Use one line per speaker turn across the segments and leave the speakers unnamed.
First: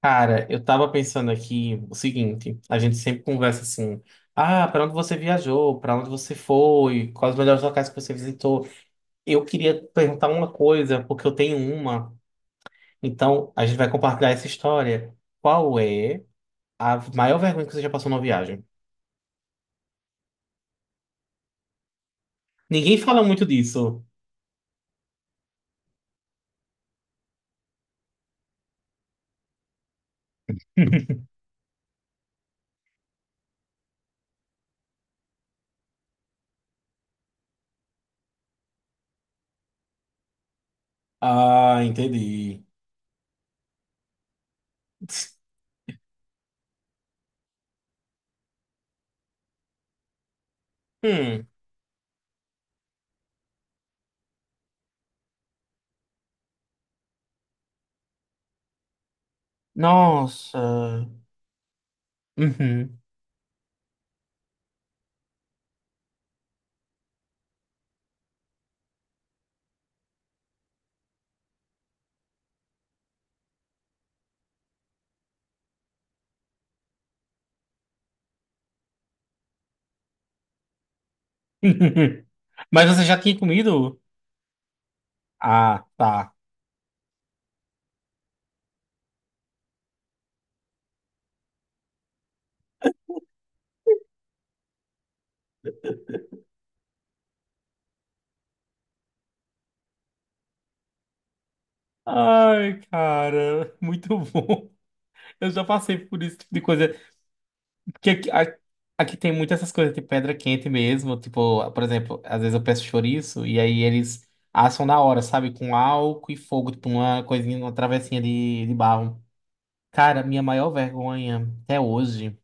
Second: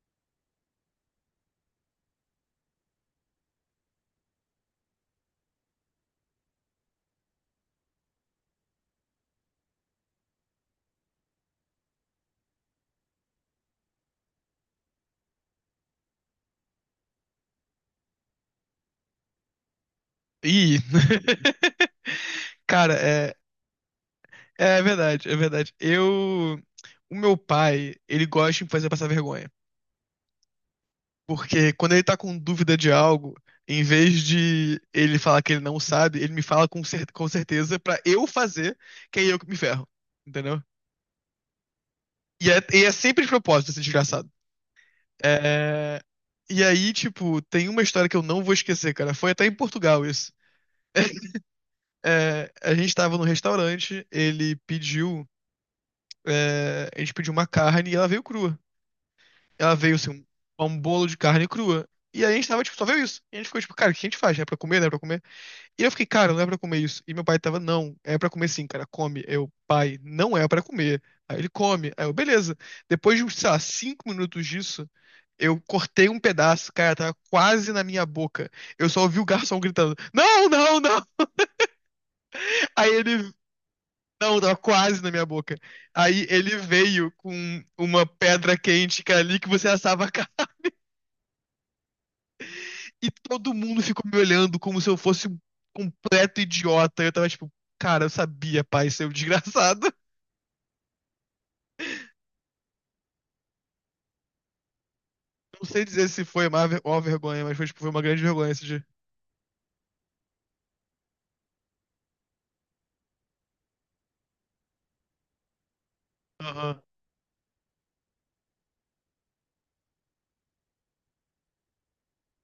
Cara, eu tava pensando aqui o seguinte, a gente sempre conversa assim, ah, pra onde você viajou, pra onde você foi, quais os melhores locais que você visitou. Eu queria perguntar uma coisa, porque eu tenho uma, então a gente vai compartilhar essa história. Qual é a maior vergonha que você já passou numa viagem?
Ih! Cara,
Ninguém fala muito disso.
é verdade, é verdade. Eu. O meu pai, ele gosta de me fazer passar vergonha. Porque quando ele tá com dúvida de algo, em vez de ele falar que ele não sabe, ele me fala com, cer com certeza pra eu fazer, que é eu que me ferro. Entendeu?
Ah,
E é,
entendi.
e é sempre de propósito esse desgraçado. É... E aí, tipo, tem uma história que eu não vou esquecer, cara. Foi até em Portugal isso.
Hum.
É, a gente tava num restaurante, a gente pediu uma carne e ela veio crua. Ela veio assim,
Nossa.
um bolo de carne crua. E aí a gente tava, tipo, só
Uhum.
veio isso. E a gente ficou, tipo, cara, o que a gente faz? É pra comer, não é pra comer? E eu fiquei, cara, não é pra comer isso. E meu pai tava, não, é pra comer sim, cara, come. Eu, pai, não é pra comer. Aí ele come. Aí eu, beleza. Depois de, sei lá, 5 minutos disso, eu cortei um pedaço, cara, tava quase na minha boca. Eu só ouvi o garçom gritando, não, não, não.
Mas
Aí
você já
ele
tinha comido?
Não, tava quase na minha boca.
Ah,
Aí
tá.
ele veio com uma pedra quente, cara, ali que você assava a carne. E todo mundo ficou me olhando como se eu fosse um completo idiota. Eu tava tipo, cara, eu sabia, pai, seu desgraçado.
Ai, cara, muito bom. Eu já
Não sei
passei
dizer
por
se
isso
foi
tipo de
uma,
coisa.
uma vergonha, mas foi, tipo, foi uma
Porque
grande
aqui,
vergonha esse dia.
aqui tem muitas essas coisas de pedra quente mesmo. Tipo, por exemplo, às vezes eu peço chouriço e aí eles assam na hora, sabe? Com álcool e fogo,
Aham.
tipo uma coisinha, uma travessinha de barro. Cara, minha maior vergonha até hoje,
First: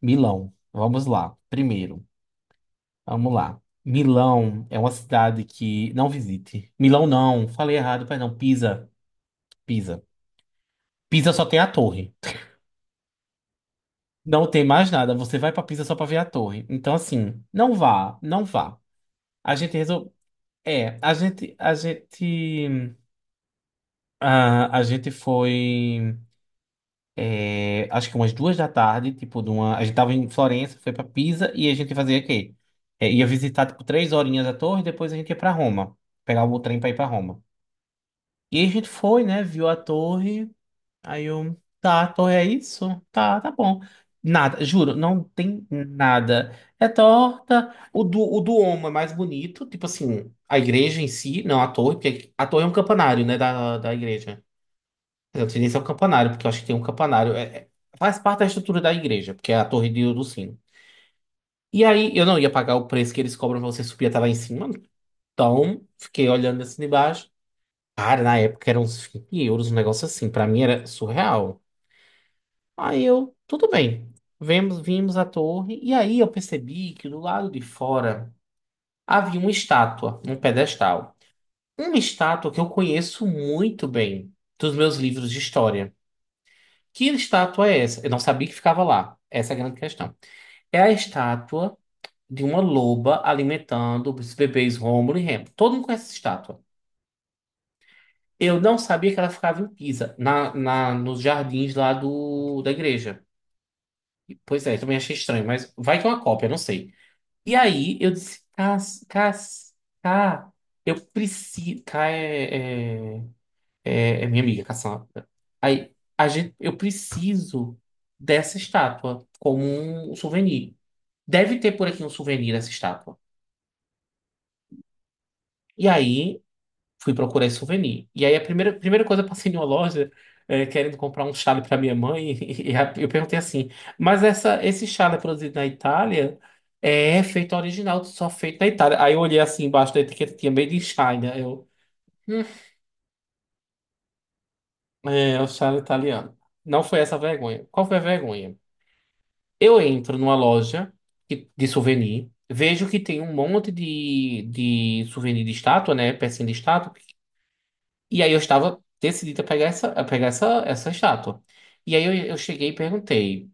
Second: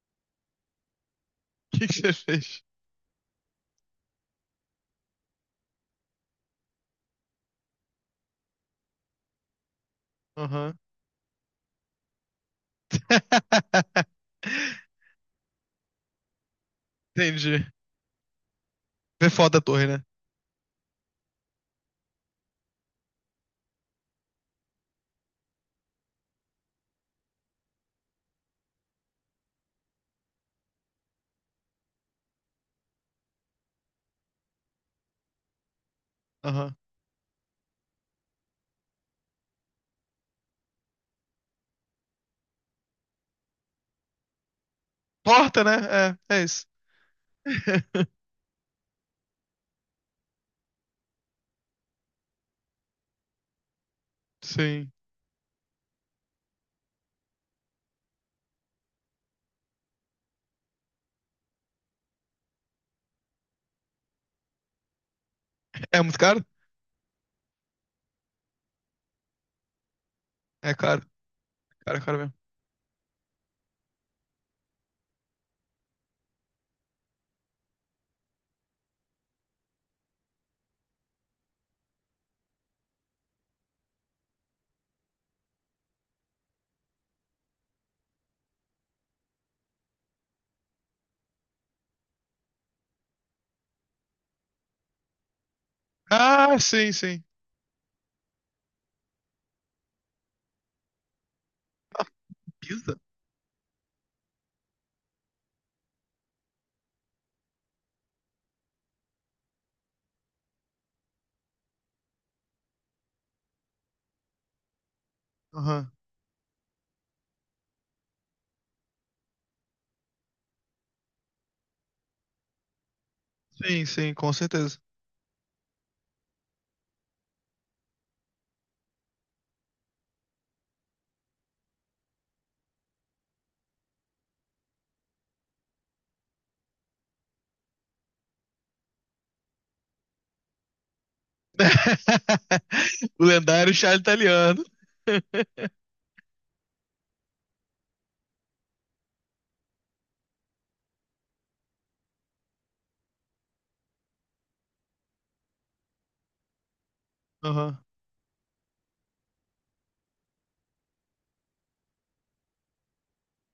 Milão. Vamos lá,
O que que
primeiro.
você fez?
Vamos lá. Milão é uma cidade que não visite. Milão não, falei errado, perdão. Pisa, Pisa.
Aham.
Pisa só tem a torre. Não tem mais nada. Você vai pra Pisa só pra ver a torre. Então, assim,
Entendi.
não vá, não vá.
Vê
A
foda a
gente
torre, né?
resolveu. É, a gente foi, é, acho que umas 2 da tarde, tipo, a gente tava em Florença, foi pra Pisa e a gente fazia o quê? É, ia visitar, tipo, 3 horinhas a torre, depois a gente ia pra Roma, pegar o
Aham.
trem pra ir pra Roma. E a gente foi, né, viu a torre. Aí eu, tá, Thor, é isso? Tá, tá bom. Nada, juro, não
Torta,
tem
né? É, é
nada.
isso.
É torta. O do, o do Homo é mais bonito, tipo assim, a igreja em si, não a torre, porque a torre é um campanário, né, da igreja.
Sim.
Quer dizer, eu não sei nem se é um campanário, porque eu acho que tem um campanário. Faz parte da estrutura da igreja, porque é a torre do sino. E aí eu não ia pagar o preço que eles cobram pra você subir até lá em cima, então
É muito
fiquei
caro?
olhando assim de baixo. Cara, na época eram uns €20, um negócio assim, pra mim
É
era
caro.
surreal.
Cara, caro.
Aí eu, tudo bem. Vimos a torre e aí eu percebi que do lado de fora havia uma estátua, um pedestal. Uma estátua que eu conheço muito bem dos meus livros de história. Que estátua é essa? Eu não sabia que ficava lá. Essa é a grande questão. É a estátua de uma loba alimentando os bebês Rômulo e Remo. Todo mundo conhece essa
Ah,
estátua.
sim, sim.
Eu não sabia que ela ficava em Pisa, nos jardins lá da
Pisa?
igreja. Pois é, também achei estranho, mas vai que é uma cópia, não sei. E aí eu disse, Cá, eu preciso. Cá é minha amiga, Cassandra.
Aham.
Aí eu preciso dessa estátua como um souvenir. Deve ter por aqui um souvenir dessa estátua.
Sim, sim, com certeza.
E aí fui procurar esse souvenir. E aí a primeira coisa, eu passei em uma loja querendo comprar um chale para minha mãe e, eu perguntei assim, mas esse chale é produzido na Itália, é feito original, só feito na Itália. Aí eu olhei assim embaixo da etiqueta, tinha Made in China. Hum,
O lendário chá italiano.
é o chale italiano. Não foi essa a vergonha. Qual foi a vergonha? Eu entro numa loja de souvenir, vejo que tem um monte de souvenir de estátua, né? Pecinha de estátua.
Aham.
E aí eu estava decidida a pegar essa estátua. E aí eu cheguei e perguntei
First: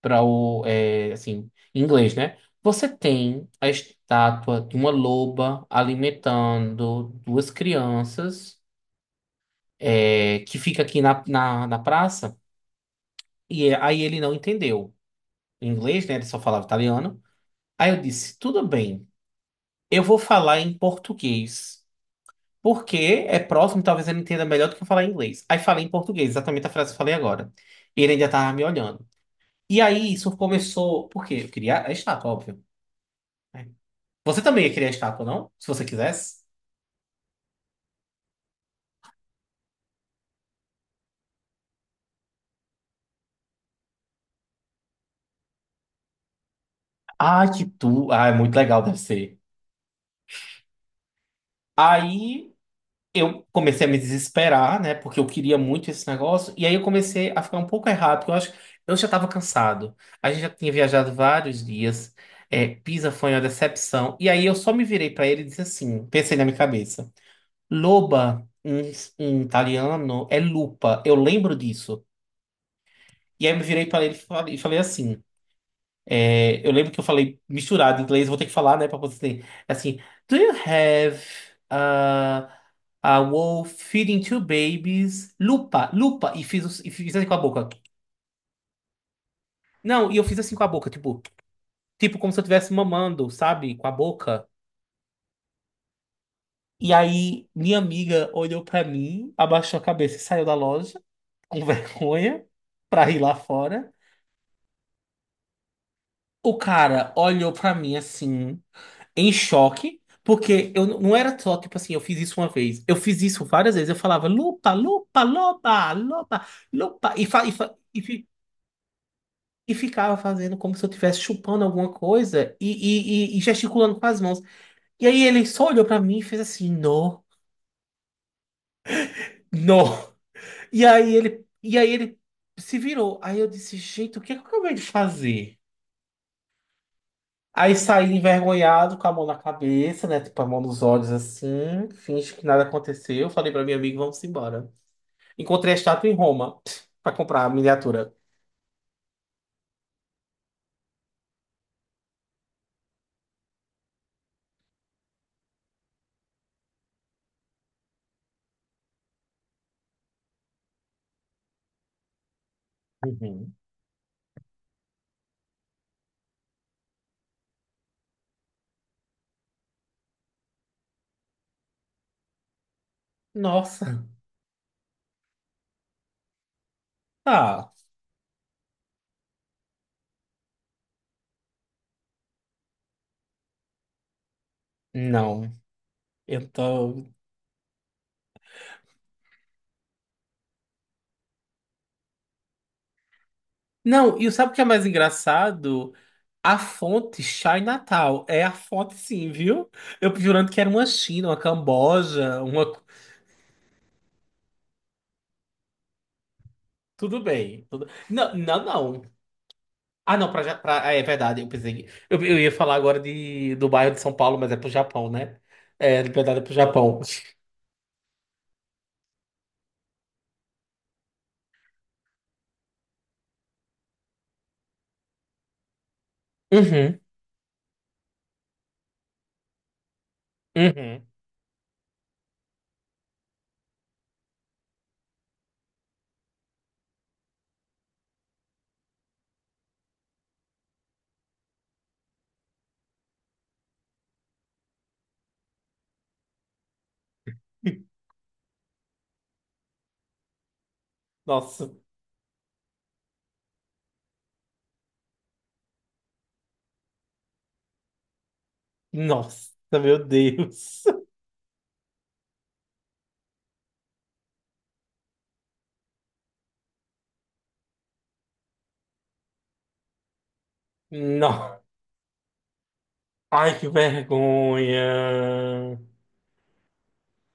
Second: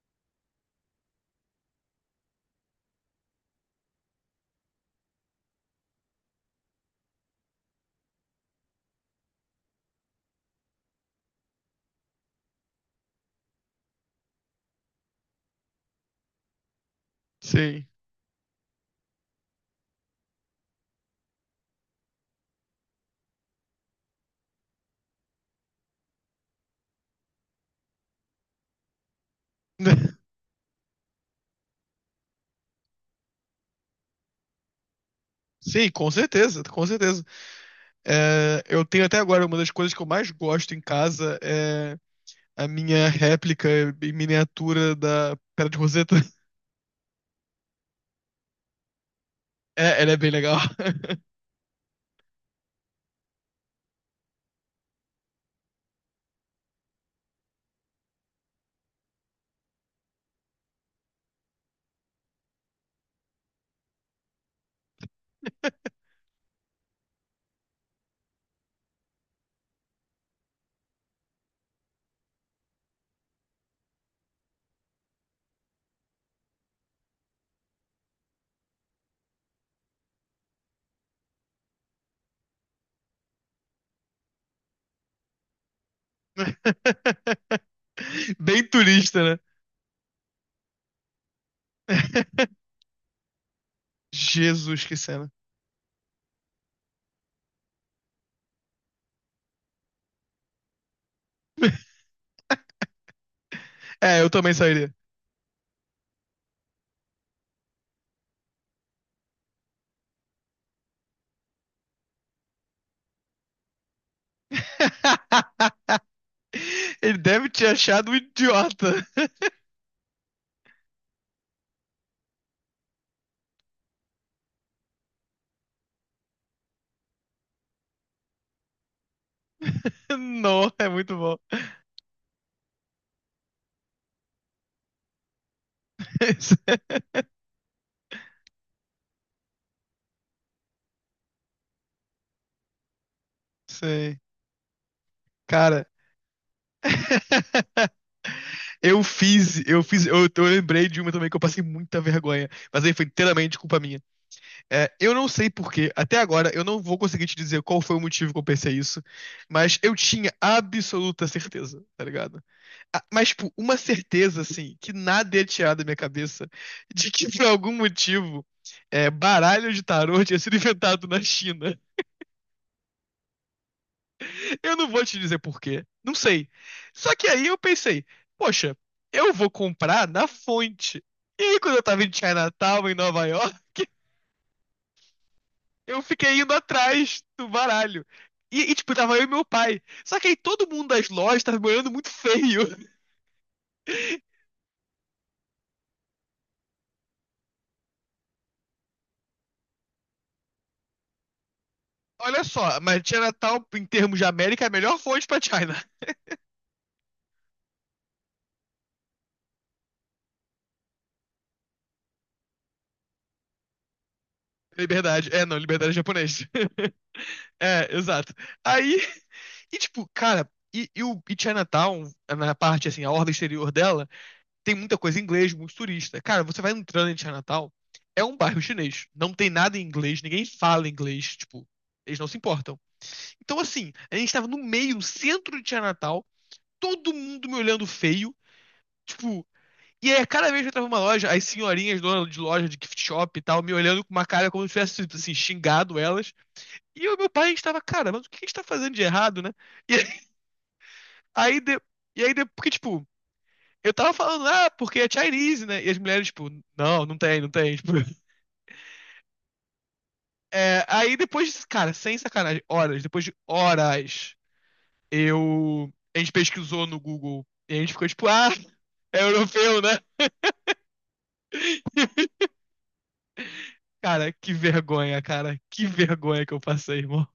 assim, em inglês, né? Você tem a estátua de uma loba alimentando duas crianças, que fica aqui na praça? E aí ele não entendeu em inglês, né? Ele só falava italiano.
Sim.
Aí eu disse, tudo bem, eu vou falar em português. Porque é próximo, talvez ele entenda melhor do que eu falar em inglês. Aí falei em português, exatamente a frase que eu falei agora. E ele ainda tava me olhando. E aí isso começou. Por quê? Eu queria a estátua, óbvio, né? Você também ia querer a estátua, não? Se você
Sim, com
quisesse.
certeza, com certeza. É, eu tenho até agora uma das coisas que eu mais gosto em casa é a minha réplica em miniatura da Pedra de Roseta.
Ah, que tu. Ah, é muito legal, deve ser.
É, ela é bem legal.
Aí eu comecei a me desesperar, né? Porque eu queria muito esse negócio. E aí eu comecei a ficar um pouco errado, porque eu acho que eu já estava cansado. A gente já tinha viajado vários dias. É, Pisa foi uma decepção. E aí eu só me virei para ele e disse assim: pensei na minha cabeça. Loba, em italiano, é lupa. Eu lembro disso. E aí eu me virei para ele e falei, assim. É, eu lembro que eu falei misturado em inglês, eu vou ter que falar, né, pra conseguir. Assim, do you have uh, a wolf feeding two babies? Lupa, lupa. E fiz assim com a boca.
Bem turista, né?
Não, e eu fiz assim com a boca, tipo como se eu estivesse mamando, sabe? Com a boca.
Jesus, que cena.
E aí, minha amiga olhou pra mim, abaixou a cabeça e saiu da loja, com vergonha, pra ir lá fora.
É, eu também sairia.
O cara olhou pra mim assim, em choque, porque eu não era só, tipo assim, eu fiz isso uma vez. Eu fiz isso várias vezes. Eu falava lupa, lupa, loba, loba, lupa,
Ele deve te achar um idiota.
e ficava fazendo como se eu estivesse chupando alguma coisa e gesticulando com as mãos. E aí ele só olhou pra mim e fez assim, não, não.
Não, é muito bom.
E aí ele se virou. Aí eu disse, gente, o que é que eu acabei de fazer? Aí saí envergonhado, com a mão na cabeça, né? Tipo, a mão nos olhos assim, finge que nada aconteceu. Falei pra minha amiga,
Sei.
vamos embora. Encontrei a
Cara,
estátua em Roma para comprar a miniatura.
eu lembrei de uma também que eu passei muita vergonha, mas aí foi inteiramente culpa minha. É, eu não sei por quê, até agora eu não vou conseguir te dizer qual foi o motivo que eu pensei isso, mas eu tinha absoluta certeza, tá ligado? Ah, mas, tipo,
Uhum.
uma certeza, assim, que nada ia tirar da minha cabeça de que, por algum motivo, baralho de tarô tinha sido inventado na China.
Nossa.
Eu não vou te dizer por quê. Não sei. Só que aí eu
Ah,
pensei, poxa, eu vou comprar na fonte. E aí, quando eu tava em Chinatown, em Nova York,
não.
eu fiquei
Eu
indo
tô.
atrás do baralho. Tipo, tava eu e meu pai. Só que aí todo mundo das lojas tava me olhando muito feio.
Não, e sabe o que é mais engraçado? A fonte Chai Natal. É a fonte, sim, viu? Eu jurando que era uma China, uma
Olha
Camboja, uma.
só, mas Chinatown, em termos de América, é a melhor fonte pra China.
Tudo bem. Não, não, não. Ah, não, ah, é verdade, eu pensei. Eu ia falar agora do bairro de São Paulo, mas é pro Japão,
Liberdade.
né?
É, não, liberdade é
É, de verdade, é
japonês.
pro Japão.
É, exato. Aí, e tipo, cara, e, o, e Chinatown, na parte assim, a orla exterior dela, tem muita coisa em inglês, muito turista. Cara, você vai entrando em Chinatown, é um bairro chinês. Não tem nada em inglês, ninguém
Uhum,
fala
uhum.
inglês, tipo, eles não se importam. Então, assim, a gente tava no meio, no centro de Chinatown, todo mundo me olhando feio, tipo. E aí, cada vez que eu entrava numa loja, as senhorinhas donas de loja de gift shop e tal, me olhando com uma cara como se eu tivesse, assim, xingado elas. E o meu pai estava, cara, mas o que a gente tá fazendo de errado, né? E aí,
Nossa.
de- porque, tipo, eu tava falando, ah, porque é Chinese, né? E as mulheres, tipo, não, não tem, não tem. Tipo,
Nossa, meu Deus.
é, aí depois, cara, sem sacanagem, depois de horas, eu. A gente pesquisou no Google e a gente ficou, tipo, ah, é europeu, né?
Não. Ai, que
Cara.
vergonha.
Que vergonha que eu passei, irmão.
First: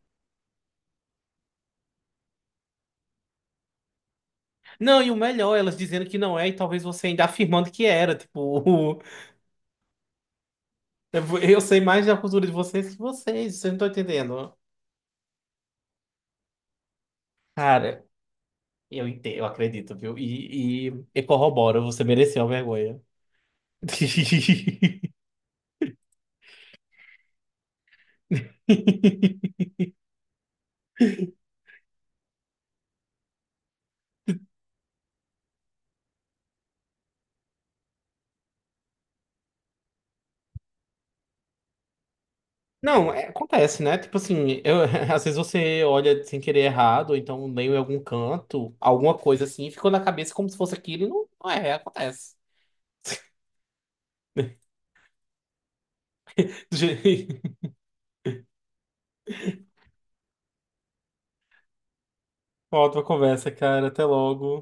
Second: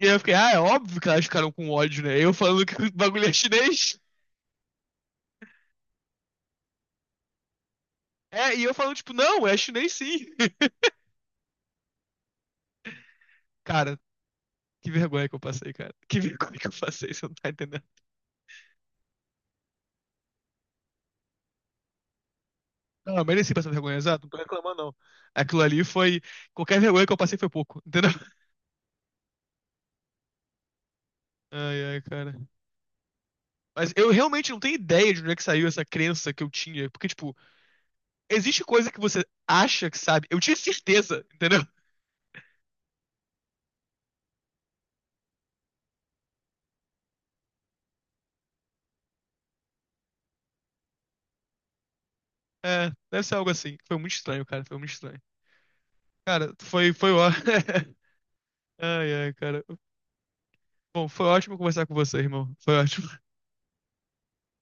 E aí eu fiquei, ah, é óbvio que elas ficaram com ódio, né? Eu falando que o bagulho é chinês.
Não, e o melhor, elas dizendo que não é, e talvez você ainda afirmando que era.
É, e eu falando,
Tipo,
tipo, não, é chinês sim.
eu sei mais da cultura de vocês que vocês não estão
Cara,
entendendo.
que vergonha que eu passei, cara. Que vergonha que eu passei, você não tá entendendo.
Cara, eu entendo, eu acredito, viu? E corroboro, você mereceu a vergonha.
Não, eu mereci passar vergonha, exato, não tô reclamando, não. Aquilo ali foi. Qualquer vergonha que eu passei foi pouco, entendeu? Ai, ai, cara. Mas eu realmente não tenho ideia de onde é que saiu essa crença que eu tinha. Porque, tipo, existe coisa que você acha que sabe. Eu tinha certeza, entendeu?
Não, acontece, né? Tipo assim, às vezes você olha sem querer errado, ou então leu em algum canto, alguma coisa assim, e ficou na cabeça como se fosse aquilo e não, não é, acontece.
É, deve ser algo assim. Foi muito estranho, cara. Foi muito estranho. Cara, foi, foi ó.
Gente,
Ai, ai, cara. Bom, foi ótimo conversar com você, irmão. Foi
ótima
ótimo.
conversa, cara. Até logo.